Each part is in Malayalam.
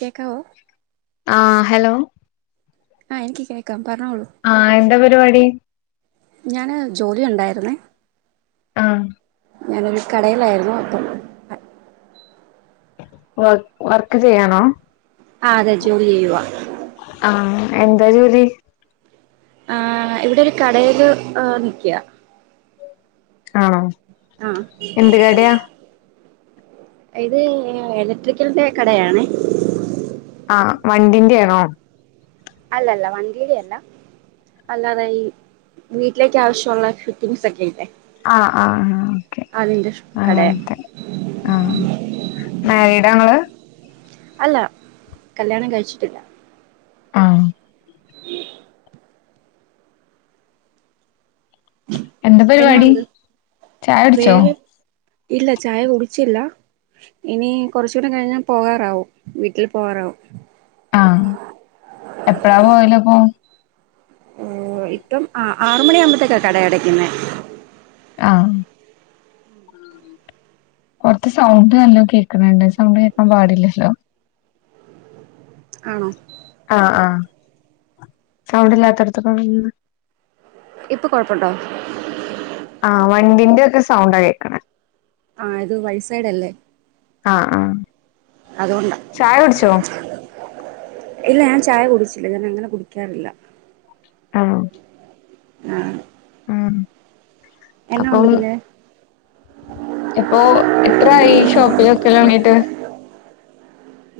കേക്കാവോ. ആഹ ഹലോ. ആഹ എനിക്ക് കേൾക്കാം. ആഹ എന്താ പരിപാടി. ഞാന് ജോലി ഉണ്ടായിരുന്നേ ആ ഞാനൊരു കടയിലായിരുന്നു [inaudible] വർ വർക്ക് ചെയ്യാണോ ആ അതെ ജോലി ചെയ്യുവാ ആഹ് എന്താ ജോലി ആ ഇവിടൊരു കടയില് ആ നിക്കിയാ ആണോ? ആഹ് എന്ത് കടയാ ഇത് ഇലക്ട്രിക്കലിന്റെ കടയാണേ ആ വണ്ടിന്റെയാണോ അല്ലല്ല വണ്ടിടെല്ല അല്ലാതെ ഈ വീട്ടിലേക്ക് ആവശ്യമുള്ള ഫിട്ടിങ്സ് ഒക്കെ ഇല്ലേ ആഹ് ആഹ് ഓക്കെ അതിന്റെ കടയാ അങ്ങനത്തെ ആ മാരീഡങ്ങള് അല്ല കല്യാണം കഴിച്ചിട്ടില്ല ആഹ് എന്താ എന്നാ പരിപാടി ഉണ്ട് ചായ കുടിച്ചോ വേറെ ഇല്ല ചായ കുടിച്ചില്ല ഇനി കൊറച്ചൂടെ കഴിഞ്ഞാൽ പോകാറാവും വീട്ടിൽ പോകാറാവും. ആ എപ്പഴാ പോകല് അപ്പോ ഓ ഇപ്പം ആറുമണിയ ആവുമ്പോത്തേക്കാ കട അടക്കുന്ന ആഹ് പുറത്ത് സൗണ്ട് നല്ലോ കേക്കണുണ്ട് സൗണ്ട് കേക്കാൻ പാടില്ലല്ലോ ആണോ ആ ആ സൗണ്ട് ഇല്ലാത്തടത്ത പോന്ന് ഇപ്പൊ കൊഴപ്പട്ടോ ആഹ വണ്ടിന്റെ ഒക്കെ സൗണ്ട കേൾക്കണേ ആ ഇത് വൈസൈഡല്ലേ ആ ആ അതുകൊണ്ട ഇല്ല ഞാൻ ചായ കുടിച്ചില്ല ഞൻ വിട്ടിന് കുടിക്കാറില്ല ആഹ് ആഹ് ആ എന്നാ ഉണ്ട് പിന്നെ ഇപ്പോ എത്രായി ഷോപ്പിലൊക്കെ വങിട്ട്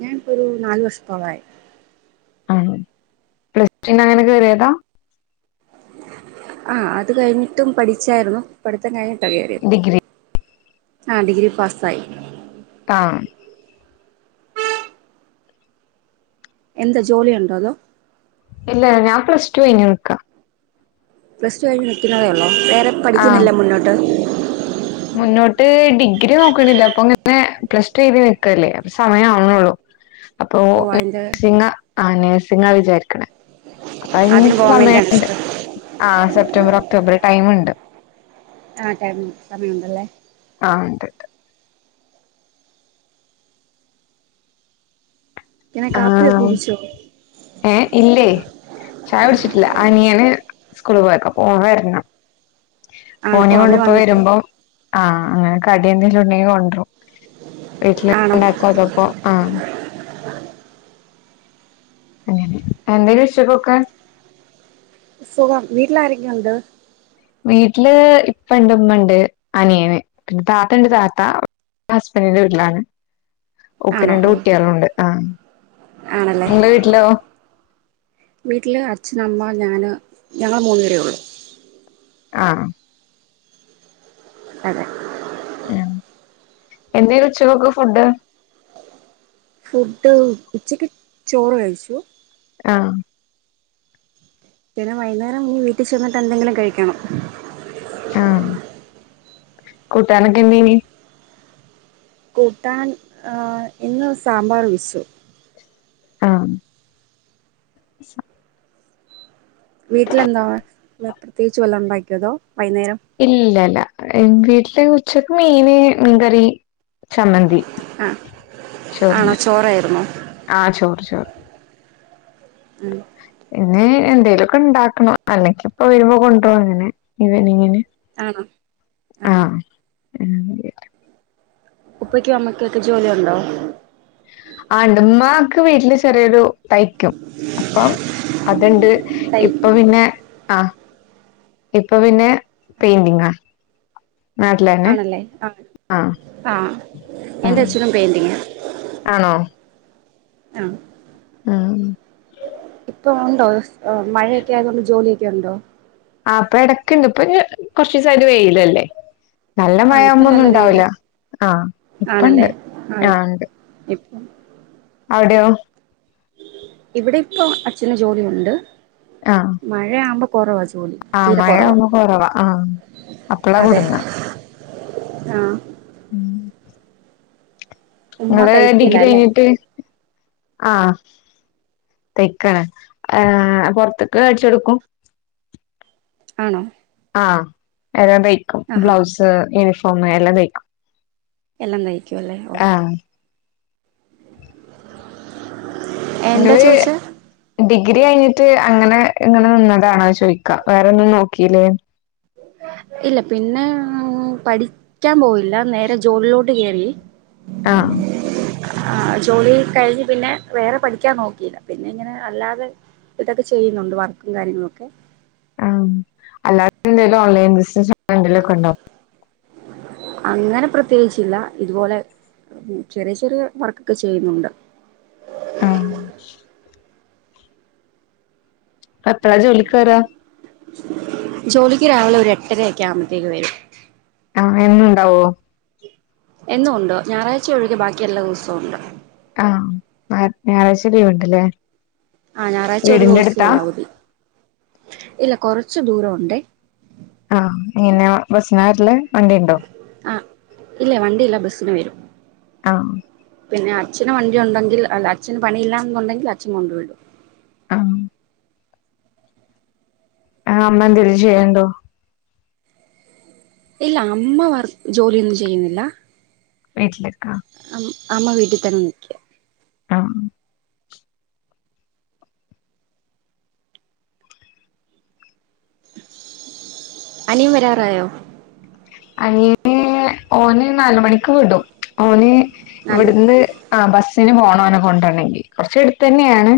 ഞാനിപ്പോ ഒരു നാലു വർഷത്തോളായി ആഹ പ്ലസ് ടൂന് അങ്ങനെ കേറിയതാ ആ അത് കഴിഞ്ഞിട്ടും പഠിച്ചായിരുന്നു പഠിത്തം കഴിഞ്ഞിട്ടോ കേറിയത് ഡിഗ്രി ആഹ ഡിഗ്രി പാസ് ആയി ആഹ് എന്താ ജോലിയ ഉണ്ടോ അതോ ഇല്ല ഞാൻ പ്ലസ് ടു കഴിഞ്ഞ് നിക്കാ പ്ലസ് ടു കഴിഞ്ഞഞ് നൽക്കുന്നതേ ഉള്ളോ വേറെ ആഹ് പഠിക്കുന്നില്ലേ മുന്നോട്ട് മുന്നോട്ട് ഡിഗ്രി നോക്കണില്ല അപ്പൊ പിന്നെ പ്ലസ് ടു കഴിഞ്ഞ് നിൽക്കല്ലേ സമയം അവുന്നതോ ഉള്ളൂ. അപ്പൊ ഓ അതിൻ്റെ നഴ്സിംഗ് ആ നഴ്സിംഗ് വിചാരിക്കണേ അപ്പ അതി അതിന് പോകാൻ വേണ്ടിയാണ് സമയണ്ട് ഇഷ്ടം ആ സെപ്റ്റംബർ ഒക്ടോബർ ടൈമുണ്ട് ആ ടൈമുണ്ട് സമയമുണ്ട് അല്ലെ ആ ഉണ്ട് ഇങ്ങനെ കാപ്പിയൊക്കെ കുടിച്ചോ ഏ ഇല്ലേ ചയ കുടിച്ചിട്ടില്ല ആനിയന് സ്കൂള് പോയക്ക പോവ വരണം ആണോ മോനെ ഓ കൊണ്ട് അവര് ഇപ്പോ വന്നിട്ടും വരുമ്പം ആഹ അങ്ങനെ. കടിയ എന്തേങ്കിലും ഉണ്ടെങ്കി കൊണ്ടരും വീട്ടില് ആണോ ഉണ്ടാക്കോ അതപ്പോ ആ അങ്ങെ എന്തേലും വിക്ഷപോക്ക് സുഖം വീട്ടില ആരക്കേ ഉണ്ട് വീട്ടില് ഇപ്പ ഇണ്ട് ഇമ്മണ്ട് അനിയന് പിന്നെ താത്ത ഇണ്ട് താത്ത ഹസ്ബൻഡിന്റെ വീട്ടിലാണ് ഓൾക്ക് ആണോ രണ്ട് ഓ കുട്ട്യാള്ണ്ട് ആഹ് ആണല്ലേ നിങ്ങളെ വീട്ടിലോ വീട്ടില് അച്ഛനമ്മ ഞാന് ഞങ്ങള് മൂന്നുപേരേ ഉള്ളു ആഹ് അതെ ഏ എന്തേനു ഉച്ചക്കേക്കുള്ള ഫുഡ് ഫുഡ് ഉച്ചക്ക് ചോറ് കഴിച്ചു ആഹ് പിന്നെ വൈന്നേരം ഞ്ഞ് വീട്ടി ചെന്നിട്ട് എന്തെങ്കിലും കഴിക്കണം ആഹ് കൂട്ടാനൊക്കെ എന്തേനി കൂട്ടാൻ ആ ഇന്ന് സാമ്പാർ [unintelligible] ആഹ് [unintelligible] വീട്ടിലെന്താവ ഇന്ന് പ്രത്യേകിച്ച് വല്ലോം ഉണ്ടാക്കിയതോ വൈകുന്നേരം ഇല്ലല്ല മ് വീട്ടില് ഉച്ചക്ക് മീന് മീൻകറി ചമ്മന്തി ആഹ് ആണോ ചോറിന് ചോറായിരുന്നോ ആഹ് ചോറ് ചോറ് ആ പിന്നെ എന്തേലൊക്കെ ഇണ്ടാക്കണം അല്ലെങ്കി ഇപ്പ വരുമ്പോ കൊണ്ടാരന്നെ [unintelligible] ഇങ്ങനെ ആണോ ആഹ് ഹാ ആഹ് ഉപ്പക്കും അമ്മക്കൊക്കെ ജോലിയുണ്ടോ ആ ഇണ്ട് ഉമ്മാക്ക് വീട്ടില് ചെറിയൊരു തയ്ക്കും അപ്പം അത്ണ്ട് തൈ ഇപ്പം പിന്നെ ആ ഇപ്പ പിന്നെ പെയിന്റിങ്ങാ നാട്ടിലന്നെ ആണല്ലേ ആ ആഹ് ആ ആഹ് എന്റെ അച്ഛനും പെയിന്റിങ്ങാ ആഹ് ആഹ് മ് ഇപ്പൊ ഒണ്ടോ അത് ആ മഴയൊക്കെ ആയതോണ്ട് ജോലിയൊക്കെ ഒണ്ടോ ആ ഇപ്പാ എടക്ക്ണ്ട് ഇപ്പൊ കൊറച്ചിസായിട്ട് വെയിലല്ലേ നല്ല മഴ ആഹ് ഇപ്പൊ ആവുമ്പോ ഒന്നും നല്ല വെയില ഇണ്ടാവൂല്ല ആഹ് ഇപ്പണ്ട് ആണല്ലേ ആഹ് ആ ഇണ്ട് ഇപ്പം അവിടെയോ ഇവിടെ ഇപ്പൊ അച്ഛന് ജോലിയുണ്ട് ആഹ് മഴയാവുമ്പോ കൊറവാ ജോ ജോലി ആഹ് തീരെ കൊറവാ മഴയാവുമ്പോ കൊറവാ ആഹ് അപ്പളാ അതെ ആഹ് മ് ഉമ്മ ഇങ്ങള് തയ്ക്കല ഡിഗ്രി അല്ലേ കഴിഞ്ഞിട്ട് ആഹ് തെക്കാണ് ആ പൊറ്ത്ത്ക്ക് തയിച്ചൊടുക്കും ആണോ ആ എല്ലാ തയ്ക്കും ആഹാ ബ്ലൗസ് യൂണിഫോം എല്ലാം തയ്ക്കും എല്ലാം തയിക്കു അല്ലേ ഓക്കെ ആഹ് എന്താ ഇങ്ങള് ചോദിച്ചേ ഡിഗ്രി കഴിഞ്ഞിട്ട് അങ്ങനെ ഇങ്ങനെ നിന്നതാണോ ചോയിക്ക വേറൊന്നും നോക്കില്ലേ ഇല്ല പിന്നെ മ് പഠിക്കാൻ പോയില്ല നേരെ ജോലിലോട്ട് കേയറി ആഹ ആ ജോലി കഴിഞ്ഞ് പിന്നെ വേറെ പഠിക്കാൻ നോക്കിയില്ല പിന്നെ ഇങ്ങനെ അല്ലാതെ ഇതൊക്കെ ചെയ്യുന്നുണ്ട് വർക്കും കാര്യങ്ങളൊക്കെ ആ അല്ലാതെ എന്തേലും ഓൺലൈൻ ബിസിനെസ്സും എന്തേലും ഒക്കെ ഉണ്ടോ അങ്ങനെ പ്രത്യേകിച്ചില്ല ഇതുപോലെ ചെറിയ ചെറിയ വർക്കൊക്കെ ചെയ്യുന്നുണ്ട് ആ എപ്പഴാ ജോലിക്ക് വര്യാ? ജോലിക്ക് രാവിലെ ഒരു എട്ടര ഒക്കെ ആവുമ്പോഴത്തേക്ക് വരും ആ എന്നുമുണ്ടാവോ? എന്നും ഉണ്ട് ഞായറാഴ്ച ഒഴികെ ബാക്കി എല്ലാ ദിവസവും ഉണ്ട് ആ ഞായറാഴ്ച ലീവുണ്ടല്ലേ? ആ ഞായറാഴ്ച ഒരു ദിവസെയുള്ളൂ അവധി ഇല്ല കൊറച്ചു ദൂരം ഉണ്ടേ ആ എങ്ങന ബസ്സിനാ വരല്ല്? അ. ഇല്ല വണ്ടി ഇല്ല ബസ്സിന് വരും. ആ പിന്നെ അച്ഛന് വണ്ടി ഉണ്ടെങ്കിൽ അല്ല അച്ഛന് പണിയില്ലാന്നുണ്ടെങ്കിൽ അച്ഛന് കൊണ്ടു വിടും ആ ആ അമ്മ എന്തെങ്കിലും ചെയ്യുന്നുണ്ടോ? ഇല്ല അമ്മ വർക്ക് ജോലിയൊന്നും ചെയ്യുന്നില്ല. വീട്ടിലിരിക്ക അമ് അമ്മ വീട്ടിൽ തന്നെ നിക്ക്യാ ആഹ് അനിയൻ വരാറായോ? അനിയനെ ഓനെ നാലു മണിക്ക് വിടും ഓനെ ഇവിടുന്ന് ആ ബസ്സിന് പോണം അവനെ കൊണ്ടുവരണെങ്കിൽ കൊറച്ച് അടുത്ത് തന്നെയാണ്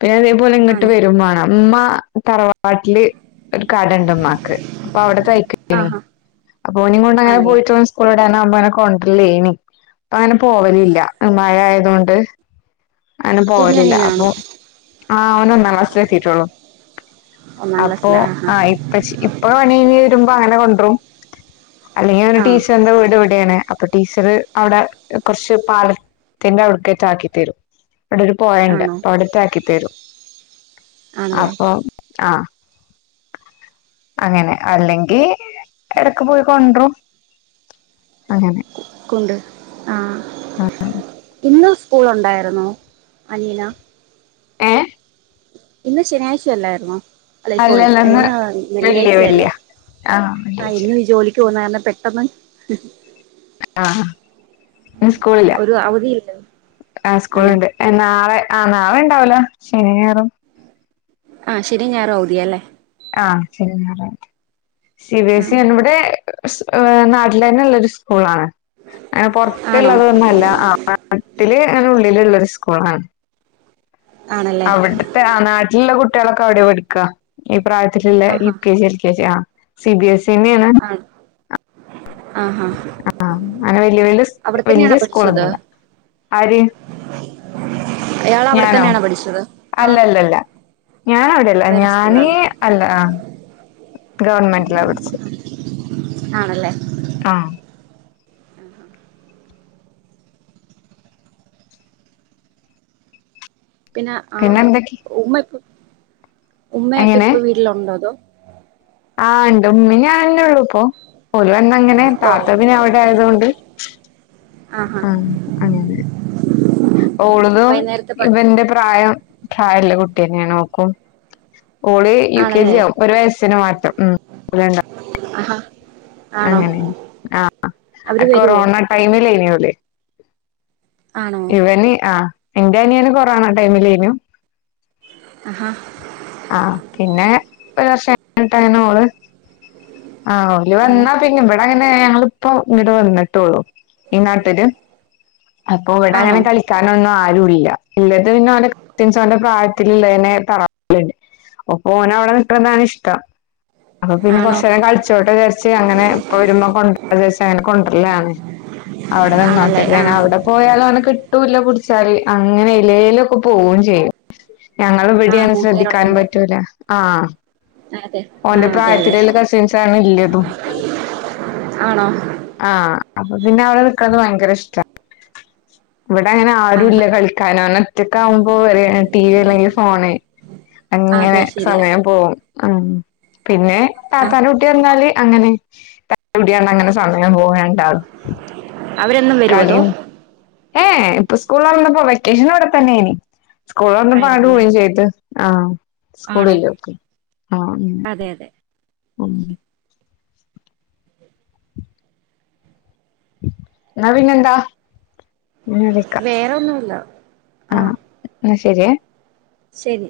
പിന്നെ അതേപോലെ ഇങ്ങോട്ട് ആണോ വരുംവേണം. ഉമ്മ തറവാ വാട്ടില് ഒരു കട ഉണ്ട് ഉമ്മാക്ക് അപ്പൊ അവിടെ തയ്ക്കനി ആഹാ ഓനെ കൊണ്ട് അങ്ങനെ ആണല്ലേ പോയിട്ട് വാ സ്കു [unintelligible] കൊണ്ടില്ലേനി അപ്പൊ അങ്ങനെ പോവലില്ല മഴ ആയതൊണ്ട് അങ്ങനെ പോവലില്ല. അപ്പൊ കുഞ്ഞനിയനാണോ ആ അവന് ഒന്നാം ക്ളാസിലെത്തീട്ടുള്ളു ഒന്നാം അപ്പൊ ക്ലാസ്സിലാ ആഹാ ആ ഇപ്പ ശ് ഇപ്പൊ പണിഞ്ഞ് വരുമ്പോ അങ്ങനെ കൊണ്ടുവരും അല്ലെങ്കിൽ അവൻറെ ആഹ് ടീച്ചറിന്റെ വീട് ഇവിടെയാണ് അപ്പൊ ടീച്ചറ് അവിടെ കുറച്ച് പാലത്തിന്റെ അവിടത്തേക്കാക്കി തരും അവിടെ ഒരു പൊഴയുണ്ട് ആണോ അപ്പൊ അവിടുത്തക്ക് ആക്കിത്തരും ആണല്ലേ അപ്പൊ ആ അങ്ങനെ അല്ലെങ്കിൽ ഇടക്ക് പോയി കൊണ്ടുവരും അങ്ങനെ കൊണ്ട് ആ ഇന്ന് സ്കൂൾ ഉണ്ടായിരുന്നു അനിയന് ഏ ഇന്ന് ശനിയാഴ്ച അല്ലായിരുന്നോ അല്ലെ സോറി അല്ലല്ലെന്ന് ഇന്ന് വലിയ വലിയ വെള്ളിയാഴ്ചയല്ലേ ആ ആ വെള്ളിയാഴ്ച ഇന്ന് ജോലിക്ക് പോന്ന കാര പെട്ടെന്ന് ആ സ്കൂളില്ല ഒരു അവധിയില്ല ആ ആഹ് സ്കൂളുണ്ട് നാളെ ആ നാളെ ഉണ്ടാവില്ല ശനിയും ഞായറും ആ ശനിയും ഞായറും അവധിയ അല്ലേ ആ ശനിയും ഞായറും അവധി. സി ബിഎസ് ആഹ് ഇ ആണിവിടെ നാട്ടില് തന്നെ ഉള്ളൊരു സ്കൂളാണ് അ ആണോ പുൊറത്തുള്ളതൊന്നല്ല നാട്ടില് അങ്ങനെ ഉള്ളിലുള്ളൊരു സ്കൂളാണ് ആണല്ലേ അവിടുത്തെ ആ നാട്ടിലുള്ള കുട്ടികളൊക്കെ അവിടെയാ പഠിക്കുക ഇപ്പ പ്രായത്തിലുള്ള ആഹാ യുകെജി എൽകെജി ആഹ് സിബിഎസ് ആഹ് ആഹ് അങ്ങനെ വല്യ വല്യ അവിടെ തന്നെയാണോ വല്യ സ്കൂൾ പഠിച്ചത് ഉണ്ടാലോ. ആര് അയാൾ അവിടെ ഞാനോ തന്നെയാണോ പഠിച്ചത് ആഹ് അല്ലല്ലല്ല. ഞാൻ അവിടെ അല്ല വേറെ ഞാനീ സ്കൂളിലാണോ അല്ല ആഹ് ഗവൺമെന്റില് പഠിച്ചേ. ആണല്ലേ. ആഹ്. പിന്നെ ആ ഉമ്മ ഉമ്മയൊക്കെ ഇപ്പൊ വീട്ടിലുണ്ടോ അതോ ആഹ് ഉണ്ട് ഉമ്മി ഞാൻന്നെ ഉള്ളൂ ഇപ്പൊ ഒരുവന്ന അങ്ങനെ ഓ താത്തപിന്നെ അവിടെ ആയൊണ്ട് ആഹാ ആ അങ്ങനെ ഓളുതും വൈകുന്നേരത്തെ പ ഇവന്റെ പ്രായം. തായല്ല കുട്ട്യനേ ഓക്കും. ഓള് യു കെ ജി ആണല്ലേ ആവും ഒരു വയസ്സിന് മാറ്റം ആഹാ ആണോ അങ്ങനെ അവര് ആഹ് വരുവോ കൊറോണ ടൈമിലേ നോല് ആണോ ഇവന് ആ എന്റെ അനിയന് കൊറോണ ടൈമിലെനു ആഹാ ആഹ് പിന്നെ ഒരു വർഷംട്ടങ്ങനെ ഓള് ആഹ് ഓല് ആണോ വന്നാ പിന്നെ ഇവിടെങ്ങ അ ഞങ്ങളിപ്പോ ഇങ്ട് വന്നിട്ടോളു ഈ നാട്ടില് കൂടെ ആണോ ഇങ്ങനെ കളിക്കാനൊന്നും ആ രൂല ഇള്ളത് പിന്നെ ഓന്റെ കസിൻസ് ഓന്റെ പ്രായത്തില് ഇള്ളെന്നെ തറവാ [unintelligible] അപ്പോ ഓനവടെ നിക്കണതാണിഷ്ടം അപ്പോ പിന്നെ ആണോ കൊറച്ചേരം കളിച്ചോട്ടെ വിചാരിച്ച് അങ്ങനെ ഉപ്പ വരുമ്പോ കൊണ്ടരാ വിചാരിച്ച് അങ്ങനെ കൊണ്ടരലാണ്. അവിടെ നിന്നോട്ടെ ആണല്ലേ ആ [unintelligible] അവടെ ഓനെ കിട്ടൂല്ല പിടിച്ചാല് അങ്ങനെ എയ്ലേലൊക്കെ പോവും ചെയ്യും. ഞങ്ങള് ആ ഇവിടിയാണ് ശ്രദ്ധിക്കാനും കൂട്ടുകാരുള്ളോണ്ട് പറ്റൂല ആഹ് അതെ ഓന്റെ ആഹ് അതെ അതെ പ്രായത്തിലുള്ള കസിൻസ് ആണ് ഇല്ലതും ആണോ ആഹ് അപ്പൊ പിന്നെ അവൾക്കത് ഭയങ്കര ഇഷ്ടാ. ഇവിടെ അങ്ങനെ ആരുും ആഹാ ഇല്ല കളിക്കാനോന് ഒറ്റ കാവുമ്പോ ടി വി അല്ലെങ്കിൽ ഫോണ്. അങ്ങനെ അതെ ശരിയാ സമയം പോകും അ പിന്നെ ആ പാപ്പാൻ കുട്ടി വന്നാല് അങ്ങനെ എവിടെയാണ് അങ്ങനെ സമയം പോവണ്ട അവരന്നും വരോ അതോ ഏഎ ഇപ്പൊ സ്കൂളോർന്നപ്പോ വെക്കേഷൻ വിടതന്നേ ഇനി. സ്കൂളൊർന്നപ്പോ അങ്ങ്ട് ആയിരുന്നല്ലേ പോവിം ചെയ്ത് ആ ആണോ സ്കൂളില്ലിപ്പൊ അതെ അതെ ഉം. ന്ന പിന്നെന്താ ഞാൻ വിളിക്കാം വേറെന്നുല്ല. ആഹ്. ശെരിയേ ശരി